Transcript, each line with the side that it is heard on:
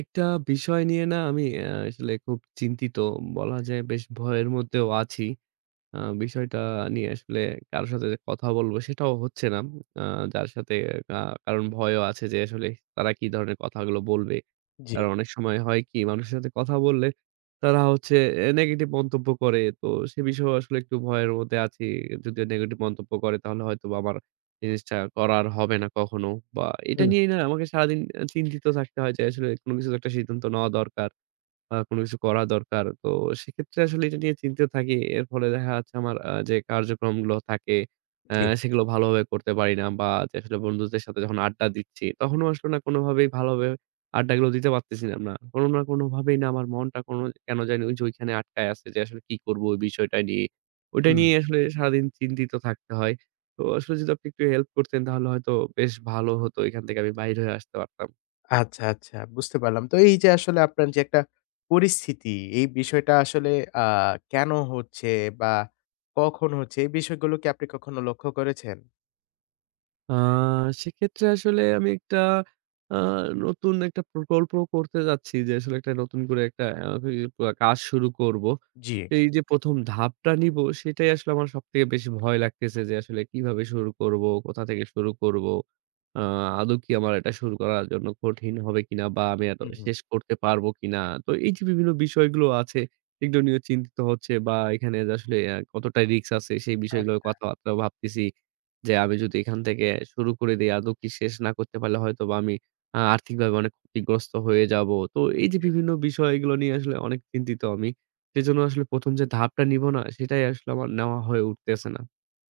right: একটা বিষয় নিয়ে না আমি আসলে খুব চিন্তিত বলা যায় বেশ ভয়ের মধ্যেও আছি। আ বিষয়টা নিয়ে আসলে কারো সাথে কথা বলব সেটাও হচ্ছে না। আ যার সাথে আ কারণ ভয়ও আছে যে আসলে তারা কি ধরনের কথাগুলো বলবে।
left: জি।
right: কারণ অনেক সময় হয় কি মানুষের সাথে কথা বললে তারা হচ্ছে এ নেগেটিভ মন্তব্য করে। তো সে বিষয়েও আসলে একটু ভয়ের মধ্যে আছি। যদি নেগেটিভ মন্তব্য করে তাহলে হয়তোবা আমার জিনিসটা করা আর হবে না কখনো বা এটা
left: হুম।
right: নিয়েই না আমাকে সারাদিন চিন্তিত থাকতে হয় যে আসলে কোন কিছু তো একটা সিদ্ধান্ত নেওয়া দরকার বা কোন কিছু করা দরকার। তো সেক্ষেত্রে আসলে এটা নিয়ে চিন্তিত থাকি। এর ফলে দেখা যাচ্ছে আমার আ যে কার্যক্রমগুলো থাকে আ
left: জি।
right: সেগুলো ভালোভাবে করতে পারি না বা যে আসলে বন্ধুদের সাথে যখন আড্ডা দিচ্ছি তখনও আসলে না কোনভাবেই ভালোভাবে আড্ডাগুলো দিতে পারতেছিলাম না। কোনো না কোনোভাবেই না আমার মনটা কোনো কেন জানি ওই যে ওইখানে আটকায় আছে যে আসলে কি করব ওই বিষয়টা নিয়ে। ওইটা
left: হুম।
right: নিয়েই আসলে সারাদিন চিন্তিত থাকতে হয়। তো আসলে যদি আপনি একটু হেল্প করতেন তাহলে হয়তো বেশ ভালো হতো এখান থেকে আমি বাহির হয়ে আসতে পারতাম।
left: আচ্ছা, আচ্ছা বুঝতে পারলাম। তো এই যে আসলে আপনার যে একটা পরিস্থিতি, এই বিষয়টা আসলে আ কেন হচ্ছে বা কখন হচ্ছে, এই বিষয়গুলো কি আপনি কখনো লক্ষ্য করেছেন?
right: আ সেক্ষেত্রে আসলে আমি একটা আ নতুন একটা প্রকল্প করতে যাচ্ছি। যে আসলে একটা নতুন করে একটা আ কাজ শুরু করব।
left: জি।
right: এই যে ১ম ধাপটা নিব সেটাই আসলে আমার সবথেকে বেশি ভয় লাগতেছে যে আসলে কিভাবে শুরু করব, কোথা থেকে শুরু করব? আ আদৌ কি আমার এটা শুরু করার জন্য কঠিন হবে কিনা বা আমি আদৌ
left: হু, হুম।
right: শেষ করতে পারব কিনা। তো এই যে বিভিন্ন বিষয়গুলো আছে, সেগুলো নিয়ে চিন্তিত হচ্ছে বা এখানে আসলে আ কতটা risk আছে সেই বিষয়গুলো
left: আচ্ছা।
right: কথাবার্তাও ভাবতেছি। যে আমি যদি এখান থেকে শুরু করে দেই আদৌ কি শেষ না করতে পারলে হয়তোবা আমি আ আর্থিকভাবে অনেক ক্ষতিগ্রস্ত হয়ে যাব। তো এই যে
left: জি।
right: বিভিন্ন বিষয়গুলো নিয়ে আসলে অনেক চিন্তিত আমি। সেজন্য আসলে ১ম যে ধাপটা নিব না, সেটাই আসলে আমার নেওয়া হয়ে উঠতেছে না।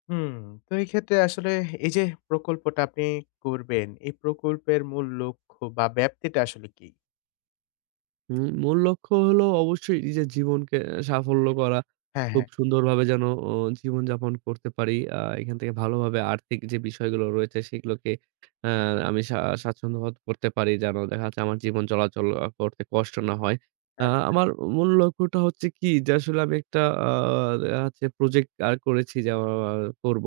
left: হুম, তো এই ক্ষেত্রে আসলে এই যে প্রকল্পটা আপনি করবেন, এই প্রকল্পের মূল লক্ষ্য বা ব্যাপ্তিটা আসলে কি?
right: উম মূল লক্ষ্য হলো অবশ্যই নিজের জীবনকে আ সাফল্য করা।
left: হ্যাঁ,
right: খুব
left: হ্যাঁ।
right: সুন্দরভাবে যেন আ জীবনযাপন করতে পারি। আ এখান থেকে ভালোভাবে আর্থিক যে বিষয়গুলো রয়েছে সেগুলোকে আমি আ সা স্বাচ্ছন্দ্যবোধ করতে পারি যেন দেখা যাচ্ছে আমার জীবন চলাচল করতে কষ্ট না হয়। আ
left: আচ্ছা।
right: আমার মূল লক্ষ্যটা হচ্ছে কি যে আসলে আমি একটা আ ইয়া হচ্ছে project আ করেছি যে, আ করব,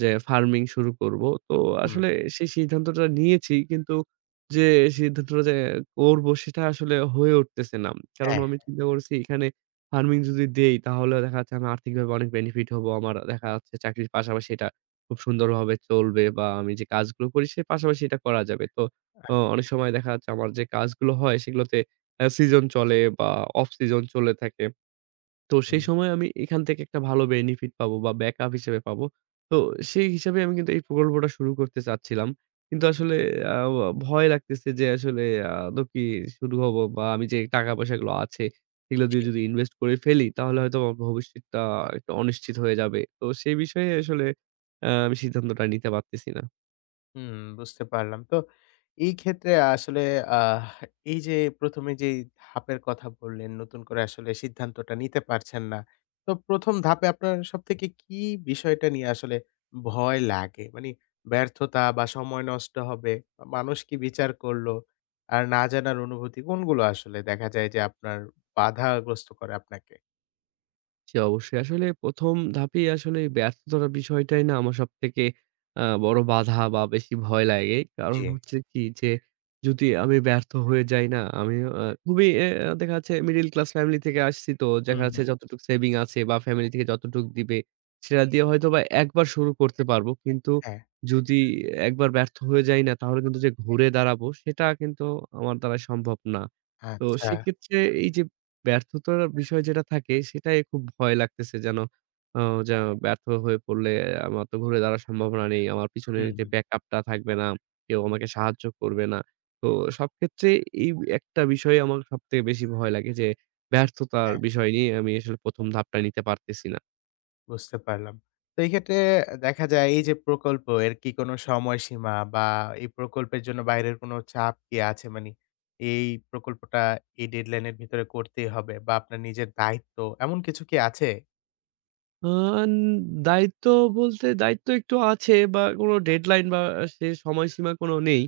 right: যে farming শুরু করব। তো
left: হুম।
right: আসলে সেই সিদ্ধান্তটা নিয়েছি, কিন্তু যে সিদ্ধান্তটা যে করব সেটা আসলে হয়ে উঠতেছে না। কারণ
left: হ্যাঁ।
right: আমি চিন্তা করছি এখানে farming যদি দেই, তাহলে দেখা যাচ্ছে আমি আর্থিকভাবে অনেক benefit হব। আমার দেখা যাচ্ছে চাকরির পাশাপাশি এটা খুব সুন্দরভাবে চলবে, বা আমি যে কাজগুলো করি সে পাশাপাশি এটা করা যাবে। তো অ অনেক
left: আচ্ছা।
right: সময় দেখা যাচ্ছে আমার যে কাজগুলো হয় সেগুলোতে আ season চলে বা off season চলে থাকে। তো সেই
left: হু।
right: সময়ে আমি এখান থেকে একটা ভালো benefit পাব বা backup হিসেবে পাব। তো সেই হিসেবে আমি কিন্তু এই প্রকল্পটা শুরু করতে চাচ্ছিলাম। কিন্তু আসলে আ ভয় লাগতেছে যে আসলে আ আদৌ কি শুরু হব বা আমি যে টাকা পয়সাগুলো আছে সেগুলো
left: জি।
right: দিয়ে যদি invest করে ফেলি তাহলে হয়তো আমার ভবিষ্যৎটা একটু অনিশ্চিত হয়ে যাবে। তো সেই বিষয়ে আসলে আ আমি সিদ্ধান্তটা নিতে পারতেছি না।
left: হুম, বুঝতে পারলাম। তো এই ক্ষেত্রে আসলে আ এই যে ১ম এ যেই ধাপের কথা বললেন, নতুন করে আসলে সিদ্ধান্তটা নিতে পারছেন না। তো ১ম ধাপে আপনার সবথেকে কি বিষয়টা নিয়ে আসলে ভয় লাগে? মানে ব্যর্থতা বা সময় নষ্ট হবে বা মানুষ কি বিচার করলো আর না জানার অনুভূতি কোনগুলো আসলে দেখা যায় যে আপনার বাধাগ্রস্ত করে আপনাকে?
right: জি, অবশ্যই। আসলে ১ম ধাপেই আসলে ব্যর্থতার বিষয়টাই না আমার সবথেকে আ বড় বাধা বা বেশি ভয় লাগে। কারণ
left: জি।
right: হচ্ছে কি যে যদি আমি ব্যর্থ হয়ে যাই না আমি আ খুবই অ্যা দেখা যাচ্ছে মিডল ক্লাস ফ্যামিলি থেকে আসছি তো
left: হু,
right: দেখা
left: হু।
right: যাচ্ছে যতটুকু সেভিং আছে বা ফ্যামিলি থেকে যতটুকু দিবে সেটা দিয়ে হয়তোবা একবার শুরু করতে পারব। কিন্তু
left: হ্যাঁ।
right: যদি একবার ব্যর্থ হয়ে যাই না তাহলে কিন্তু যে ঘুরে দাঁড়াব সেটা কিন্তু আমার দ্বারা সম্ভব না। তো
left: আচ্ছা।
right: সেক্ষেত্রে এই যে ব্যর্থতার বিষয় যেটা থাকে সেটাই খুব ভয় লাগতেছে। যেন অ যেন ব্যর্থ হয়ে পড়লে আমার তো ঘুরে দাঁড়ানো সম্ভাবনা নেই। আমার পিছনে
left: হু,
right: যে
left: হু।
right: ব্যাক আপ টা থাকবে না, কেউ আমাকে সাহায্য করবে না। তো সবক্ষেত্রে এই একটা বিষয়ই আমার সবথেকে বেশি ভয় লাগে যে ব্যর্থতার
left: হ্যাঁ।
right: বিষয় নিয়ে আমি আসলে ১ম ধাপটাই নিতে পারতেছি না।
left: বুঝতে পারলাম। তো এই ক্ষেত্রে দেখা যায় এই যে প্রকল্প এর কি কোনো সময়সীমা বা এই প্রকল্পের জন্য বাইরের কোনো চাপ কি আছে? মানে এই প্রকল্পটা এ dead line এর ভিতরে করতেই হবে বা আপনার নিজের দায়িত্ব এমন কিছু কি আছে?
right: আ এন দায়িত্ব বলতে দায়িত্ব একটু আছে বা কোনো deadline বা সে সময়সীমা কোনো নেই।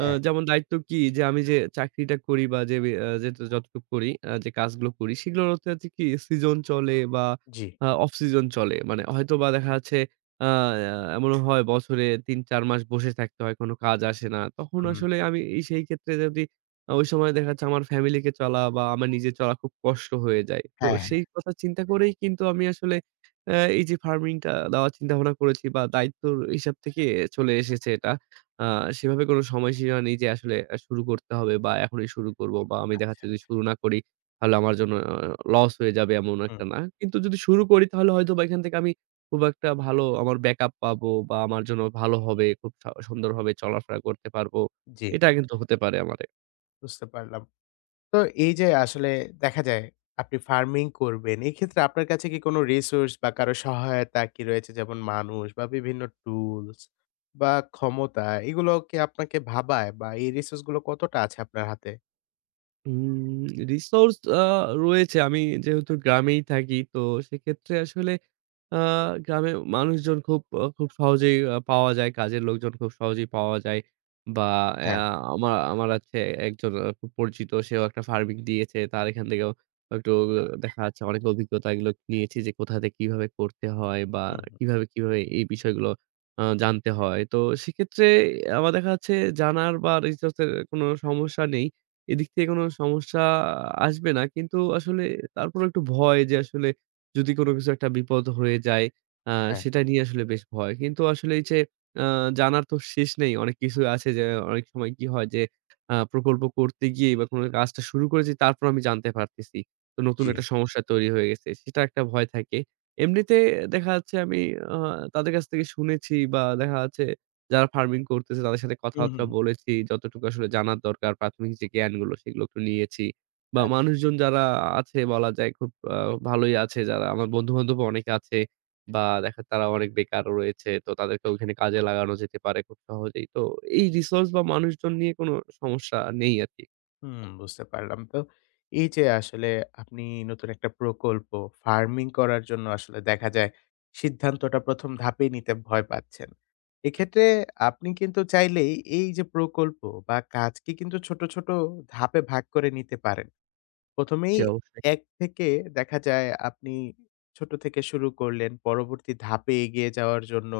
right: এ
left: হ্যাঁ।
right: যেমন দায়িত্ব কি যে আমি যে চাকরিটা করি বা যেব এ যে যতটুকু করি, আ যে কাজগুলো করি সেগুলোর হচ্ছে আছে কি season চলে বা
left: জি।
right: আ off season চলে। মানে হয়তোবা দেখা যাচ্ছে আয় আ আ এমনও হয় বছরে ৩ ৪ মাস বসে থাকতে হয় কোনো কাজ আসে না। তখন
left: হুম।
right: আসলে আমি সেই ক্ষেত্রে যদি ওই সময়ে দেখা যাচ্ছে আমার family কে চলা বা আমার নিজের চলা খুব কষ্ট হয়ে যায়। তো
left: হ্যাঁ,
right: সেই
left: হ্যা।
right: কথা চিন্তা করেই কিন্তু আমি আসলে এ এই যে farming টা দেওয়ার চিন্তাভাবনা করেছি বা দায়িত্বের হিসাব থেকেই চলে এসেছে এটা। আ সেভাবে কোনো সময়সীমা নেই যে আসলে শুরু করতে হবে বা এখনই শুরু করব বা আমি দেখা
left: আচ্ছা,
right: যাচ্ছে যদি
left: আচ্ছা।
right: শুরু না করি তাহলে আমার জন্য loss হয়ে যাবে এমন
left: হুম।
right: একটা না। কিন্তু যদি শুরু করি তাহলে হয়তোবা এখান থেকে আমি খুব একটা ভালো আমার backup পাব বা আমার জন্য ভালো হবে, খুব স সুন্দরভাবে চলাফেরা করতে পারব।
left: জি।
right: এটা কিন্তু হতে পারে আমারে।
left: বুঝতে পারলাম। তো এই যে আসলে দেখা যায় আপনি farming করবেন, এই ক্ষেত্রে আপনার কাছে কি কোনো resource বা কারো সহায়তা কি রয়েছে? যেমন মানুষ বা বিভিন্ন tools বা ক্ষমতা, এগুলো কি আপনাকে ভাবায় বা এই resource গুলো কতটা আছে আপনার হাতে?
right: হুম, resource আ রয়েছে। আমি যেহেতু গ্রামেই থাকি তো সেক্ষেত্রে আসলে আ গ্রামে মানুষজন খুব অ খুব সহজেই পাওয়া যায়। কাজের লোকজন খুব সহজেই পাওয়া যায় বা
left: হ্যাঁ।
right: এয়া আমা আমার আছে একজন খুব পরিচিত। সেও একটা farming দিয়েছে। তার এখান থেকেও একটু দেখা যাচ্ছে অনেক অভিজ্ঞতাগুলো নিয়েছি যে কোথা থেকে কিভাবে করতে হয় বা
left: হু, হুম।
right: কিভাবে, কিভাবে এই বিষয়গুলো আ জানতে হয়। তো সেক্ষেত্রে আমার দেখা যাচ্ছে জানার বা resource এর কোনো সমস্যা নেই। এদিক থেকে কোনো সমস্যা আসবে না। কিন্তু আসলে তারপরও একটু ভয় যে আসলে যদি কোনো কিছু একটা বিপদ হয়ে যায়, এ
left: হ্যাঁ।
right: সেটা নিয়ে আসলে বেশ ভয়। কিন্তু আসলে এই যে এ জানার তো শেষ নেই। অনেক কিছু আছে যে অনেক সময় কি হয় যে আ প্রকল্প করতে গিয়েই বা কোনো কাজটা শুরু করেছি তারপর আমি জানতে পারতেছি তো নতুন একটা
left: জ্বি।
right: সমস্যা তৈরি হয়ে গেছে। সেটা একটা ভয় থাকে। এমনিতে দেখা যাচ্ছে আমি আহ তাদের কাছ থেকে শুনেছি বা দেখা যাচ্ছে যারা farming করতেছে তাদের সাথে
left: হু,
right: কথাবার্তা
left: হু।
right: বলেছি যতটুকু আসলে জানার দরকার প্রাথমিক যে জ্ঞানগুলো সেগুলো একটু নিয়েছি বা
left: আচ্ছা।
right: মানুষজন যারা আছে বলা যায় খুব আ ভালোই আছে। যারা আমার বন্ধু-বান্ধবও অনেকে আছে বা দেখা তারা অনেক বেকারও রয়েছে। তো তাদেরকে ওখানে কাজে লাগানো যেতে পারে খুব সহজেই। তো এই resource বা মানুষজন নিয়ে কোনো সমস্যা নেই আরকি।
left: হুম, বুঝতে পারলাম তো। এই যে আসলে আপনি নতুন একটা প্রকল্প ফারমিং করার জন্য আসলে দেখা যায় সিদ্ধান্তটা ১ম ধাপেই নিতে ভয় পাচ্ছেন। এক্ষেত্রে আপনি কিন্তু চাইলেই এই যে প্রকল্প বা কাজকে কিন্তু ছোট, ছোট ধাপে ভাগ করে নিতে পারেন। ১ম এই
right: জি, অবশ্যই।
left: এক থেকে দেখা যায় আপনি ছোট থেকে শুরু করলেন, পরবর্তী ধাপে এগিয়ে যাওয়ার জন্য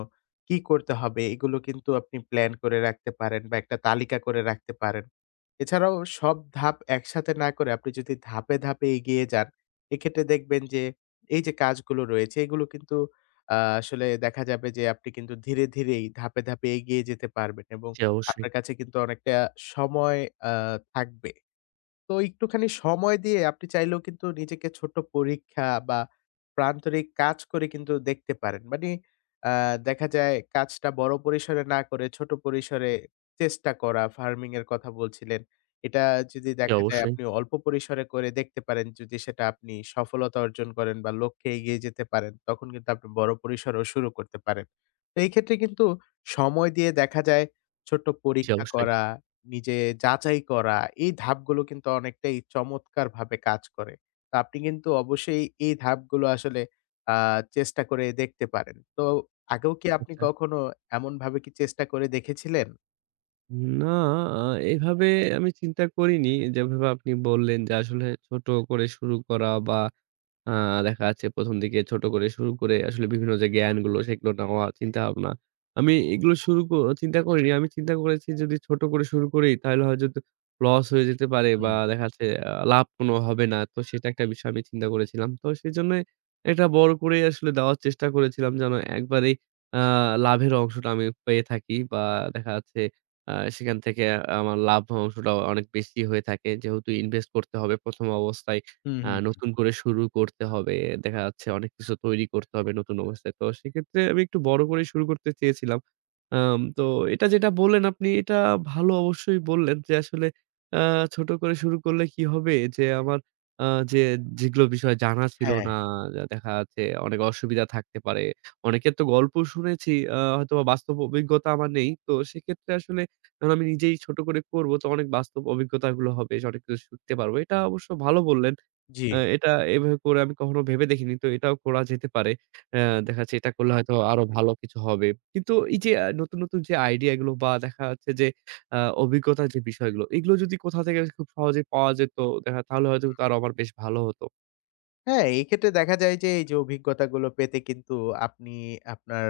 left: কী করতে হবে এগুলো কিন্তু আপনি প্লান করে রাখতে পারেন বা একটা তালিকা করে রাখতে পারেন। এছাড়াও সব ধাপ একসাথে না করে আপনি যদি ধাপে, ধাপে এগিয়ে যান এক্ষেত্রে দেখবেন যে, এই যে কাজগুলো রয়েছে এগুলো কিন্তু আ আসলে দেখা যাবে যে আপনি কিন্তু ধীরে, ধীরে এই ধাপে, ধাপে এগিয়ে যেতে পারবেন এবং
right: জি, অবশ্যই।
left: আপনার কাছে কিন্তু অনেকটা সময় আ থাকবে। তো একটুখানি সময় দিয়ে আপনি চাইলেও কিন্তু নিজেকে ছোট পরীক্ষা বা প্রান্তরিক কাজ করে কিন্তু দেখতে পারেন। মানে, আ দেখা যায় কাজটা বড় পরিসরে না করে ছোট পরিসরে চেষ্টা করা, ফারমিং এর কথা বলছিলেন। এটা যদি
right: জি,
left: দেখা যায়
right: অবশ্যই।
left: আপনি অল্প পরিসরে করে দেখতে পারেন, যদি সেটা আপনি সফলতা অর্জন করেন বা লক্ষ্যে এগিয়ে যেতে পারেন তখন কিন্তু আপনি বড় পরিসরেও শুরু করতে পারেন। তো এক্ষেত্রে কিন্তু সময় দিয়ে দেখা যায় ছোট্ট
right: জি,
left: পরীক্ষা
right: অবশ্যই।
left: করা, নিজে যাচাই করা এই ধাপগুলো কিন্তু অনেকটাই চমৎকারভাবে কাজ করে। তা আপনি কিন্তু অবশ্যই এই ধাপগুলো আসলে আ চেষ্টা করে দেখতে পারেন। তো আগেও কি আপনি
right: আচ্ছা।
left: কখনো এমনভাবে কি চেষ্টা করে দেখেছিলেন?
right: না আ এভাবে আমি চিন্তা করিনি যেভাবে আপনি বললেন যে আসলে ছোট করে শুরু করা বা আ দেখা যাচ্ছে ১ম দিকে ছোট করে শুরু করে আসলে বিভিন্ন যে জ্ঞানগুলো সেগুলো নেওয়া, চিন্তাভাবনা। আমি এগুলো শুরু ক চিন্তা করিনি। আমি চিন্তা করেছি যদি ছোট করে শুরু করি তাহলে হয়তো loss হয়ে যেতে পারে বা
left: হুম।
right: দেখা যাচ্ছে এ্যা লাভ কোনো হবে না। তো সেটা একটা বিষয় আমি চিন্তা করেছিলাম। তো সেজন্যই এটা বড় করেই আসলে দেওয়ার চেষ্টা করেছিলাম যেন একবারেই এ্যাঁ লাভের অংশটা আমি পেয়ে থাকি বা দেখা যাচ্ছে আ সেখান থেকে আমার লাভ অংশটা অনেক বেশি হয়ে থাকে। যেহেতু invest করতে হবে ১ম অবস্থায়,
left: হু,
right: এ্যা
left: হু, হু।
right: নতুন করে শুরু করতে হবে, দেখা যাচ্ছে অনেক কিছু তৈরি করতে হবে নতুন অবস্থায়। তো সেক্ষেত্রে আমি একটু বড় করেই শুরু করতে চেয়েছিলাম। অ্যাম তো এটা যেটা বললেন আপনি এটা ভালো অবশ্যই বললেন যে আসলে এ্যা ছোট করে শুরু করলে কী হবে যে আমার আ যে যেগুলো বিষয় জানা ছিল
left: হ্যাঁ।
right: না, যা দেখা যাচ্ছে অনেক অসুবিধা থাকতে পারে। অনেকের তো গল্প শুনেছি এ্যা হয়তোবা বাস্তব অভিজ্ঞতা আমার নেই। তো সেক্ষেত্রে আসলে যখন আমি নিজেই ছোট করে করব তো অনেক বাস্তব অভিজ্ঞতাগুলো হবে, সঠিকটা শিখতে পারব। এটা অবশ্য ভালো বললেন।
left: জ্বি।
right: এ্যা এটা এভাবে করে আমি কখনো ভেবে দেখিনি। তো এটাও করা যেতে পারে। এ্যা দেখা যাচ্ছে এটা করলে হয়তো আরও ভালো কিছু হবে। কিন্তু এই যে নতুন, নতুন যে idea গুলো বা দেখা যাচ্ছে যে এ্যা অভিজ্ঞতার যে বিষয়গুলো এগুলো যদি কোথা থেকে খুব সহজেই পাওয়া যেত দেখা যাচ্ছে তাহলে হয়তো
left: হুম।
right: তার আবার বেশ ভালো হতো।
left: হ্যাঁ, এক্ষেত্রে দেখা যায় যে, এই যে অভিজ্ঞতাগুলো পেতে কিন্তু আপনি আপনার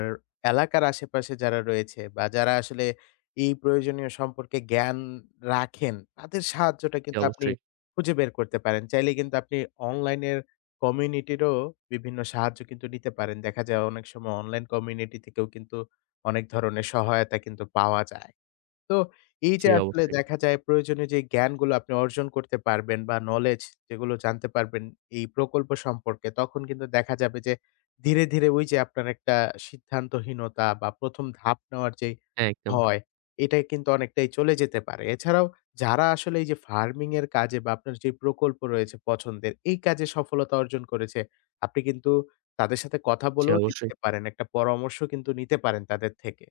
left: এলাকার আশেপাশে যারা রয়েছে, বা যারা আসলে এই প্রয়োজনীয় সম্পর্কে জ্ঞান রাখেন। তাদের সাহায্যটা
right: জি,
left: কিন্তু আপনি
right: অবশ্যই।
left: খুঁজে বের করতে পারেন। চাইলে কিন্তু আপনি online এর community-র ও বিভিন্ন সাহায্য কিন্তু নিতে পারেন। দেখা যায় অনেক সময় online community থেকেও কিন্তু অনেক ধরনের সহায়তা কিন্তু পাওয়া যায়। তো এই
right: জি,
left: যে আসলে
right: অবশ্যই।
left: দেখা যায় প্রয়োজনীয় যে জ্ঞানগুলো আপনি অর্জন করতে পারবেন, বা knowledge যেগুলো জানতে পারবেন এই প্রকল্প সম্পর্কে তখন কিন্তু দেখা যাবে যে ধীরে, ধীরে ওই যে আপনার একটা সিদ্ধান্তহীনতা বা ১ম ধাপ নেওয়ার যে
right: হ্যাঁ, একদম।
left: ভয়, এটা কিন্তু অনেকটাই চলে যেতে পারে। এছাড়াও যারা আসলে এই যে farming এর কাজে বা আপনার যে প্রকল্প রয়েছে পছন্দের, এই কাজে সফলতা অর্জন করেছে, আপনি কিন্তু তাদের সাথে কথা
right: জি,
left: বলেও
right: অবশ্যই।
left: দেখতে পারেন, একটা পরামর্শ কিন্তু নিতে পারেন তাদের থেকে।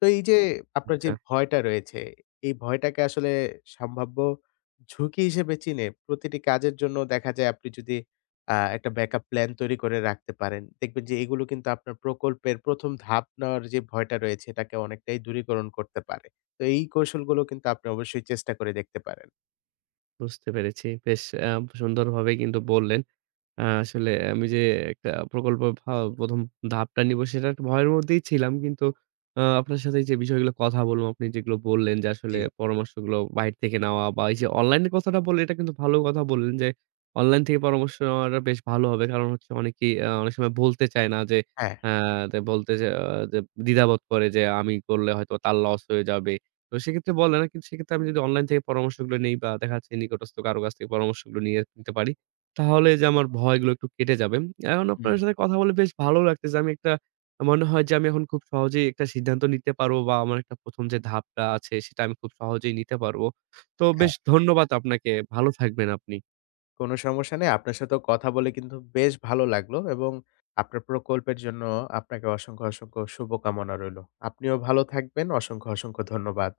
left: তো এই যে আপনার যে
right: আচ্ছা।
left: ভয়টা রয়েছে, এই ভয়টাকে আসলে সম্ভাব্য ঝুঁকি হিসেবে চিনে, প্রতিটি কাজের জন্য দেখা যায় আপনি যদি আ একটা backup plan তৈরি করে রাখতে পারেন দেখবেন যে এগুলো কিন্তু আপনার প্রকল্পের ১ম ধাপ নেওয়ার যে ভয়টা রয়েছে এটাকে অনেকটাই দূরীকরণ করতে পারে। তো এই কৌশলগুলো কিন্তু আপনি অবশ্যই চেষ্টা করে দেখতে পারেন।
right: বুঝতে পেরেছি। বেশ আ সুন্দরভাবে কিন্তু বললেন। আ আসলে আমি যে একটা প্রকল্প পা ১ম ধাপটা নিব সেটা একটা ভয়ের মধ্যেই ছিলাম। কিন্তু আ আপনার সাথে এই যে বিষয়গুলো কথা বললাম, আপনি যেগুলো বললেন যে আসলে
left: জ্বি।
right: পরামর্শগুলো বাইরে থেকে নেওয়া, বা এই যে online এর কথাটা বললেন, এটা কিন্তু ভালো কথা বললেন যে, online থেকে পরামর্শ নেওয়াটা বেশ ভালো হবে। কারণ হচ্ছে অনেকেই আ অনেক সময় বলতে চায় না যে
left: হ্যাঁ।
right: আ দে বলতে যে আ দ দ্বিধাবোধ করে যে আমি করলে হয়তো তার loss হয়ে যাবে। তো সেক্ষেত্রে বলে না। কিন্তু সেক্ষেত্রে আমি যদি online থেকে পরামর্শগুলো নেই বা দেখা যাচ্ছে নিকটস্থ কারো কাছ থেকে পরামর্শগুলো নিয়ে নিতে পারি, তাহলে এই যে আমার ভয়গুলো একটু কেটে যাবে। এখন আপনার
left: হুম।
right: সাথে কথা বলে বেশ ভালো লাগতেছে। আমি একটা আ মনে হয় যে আমি এখন খুব সহজেই একটা সিদ্ধান্ত নিতে পারব, বা আমার একটা ১ম যে ধাপটা আছে সেটা আমি খুব সহজেই নিতে পারব। তো
left: হ্যাঁ।
right: বেশ ধন্যবাদ আপনাকে। ভালো থাকবেন আপনি।
left: কোন সমস্যা নেই, আপনার সাথে কথা বলে কিন্তু বেশ ভালো লাগলো এবং আপনার প্রকল্পের জন্য আপনাকে অসংখ্য, অসংখ্য শুভকামনা রইল। আপনিও ভালো থাকবেন। অসংখ্য, অসংখ্য ধন্যবাদ।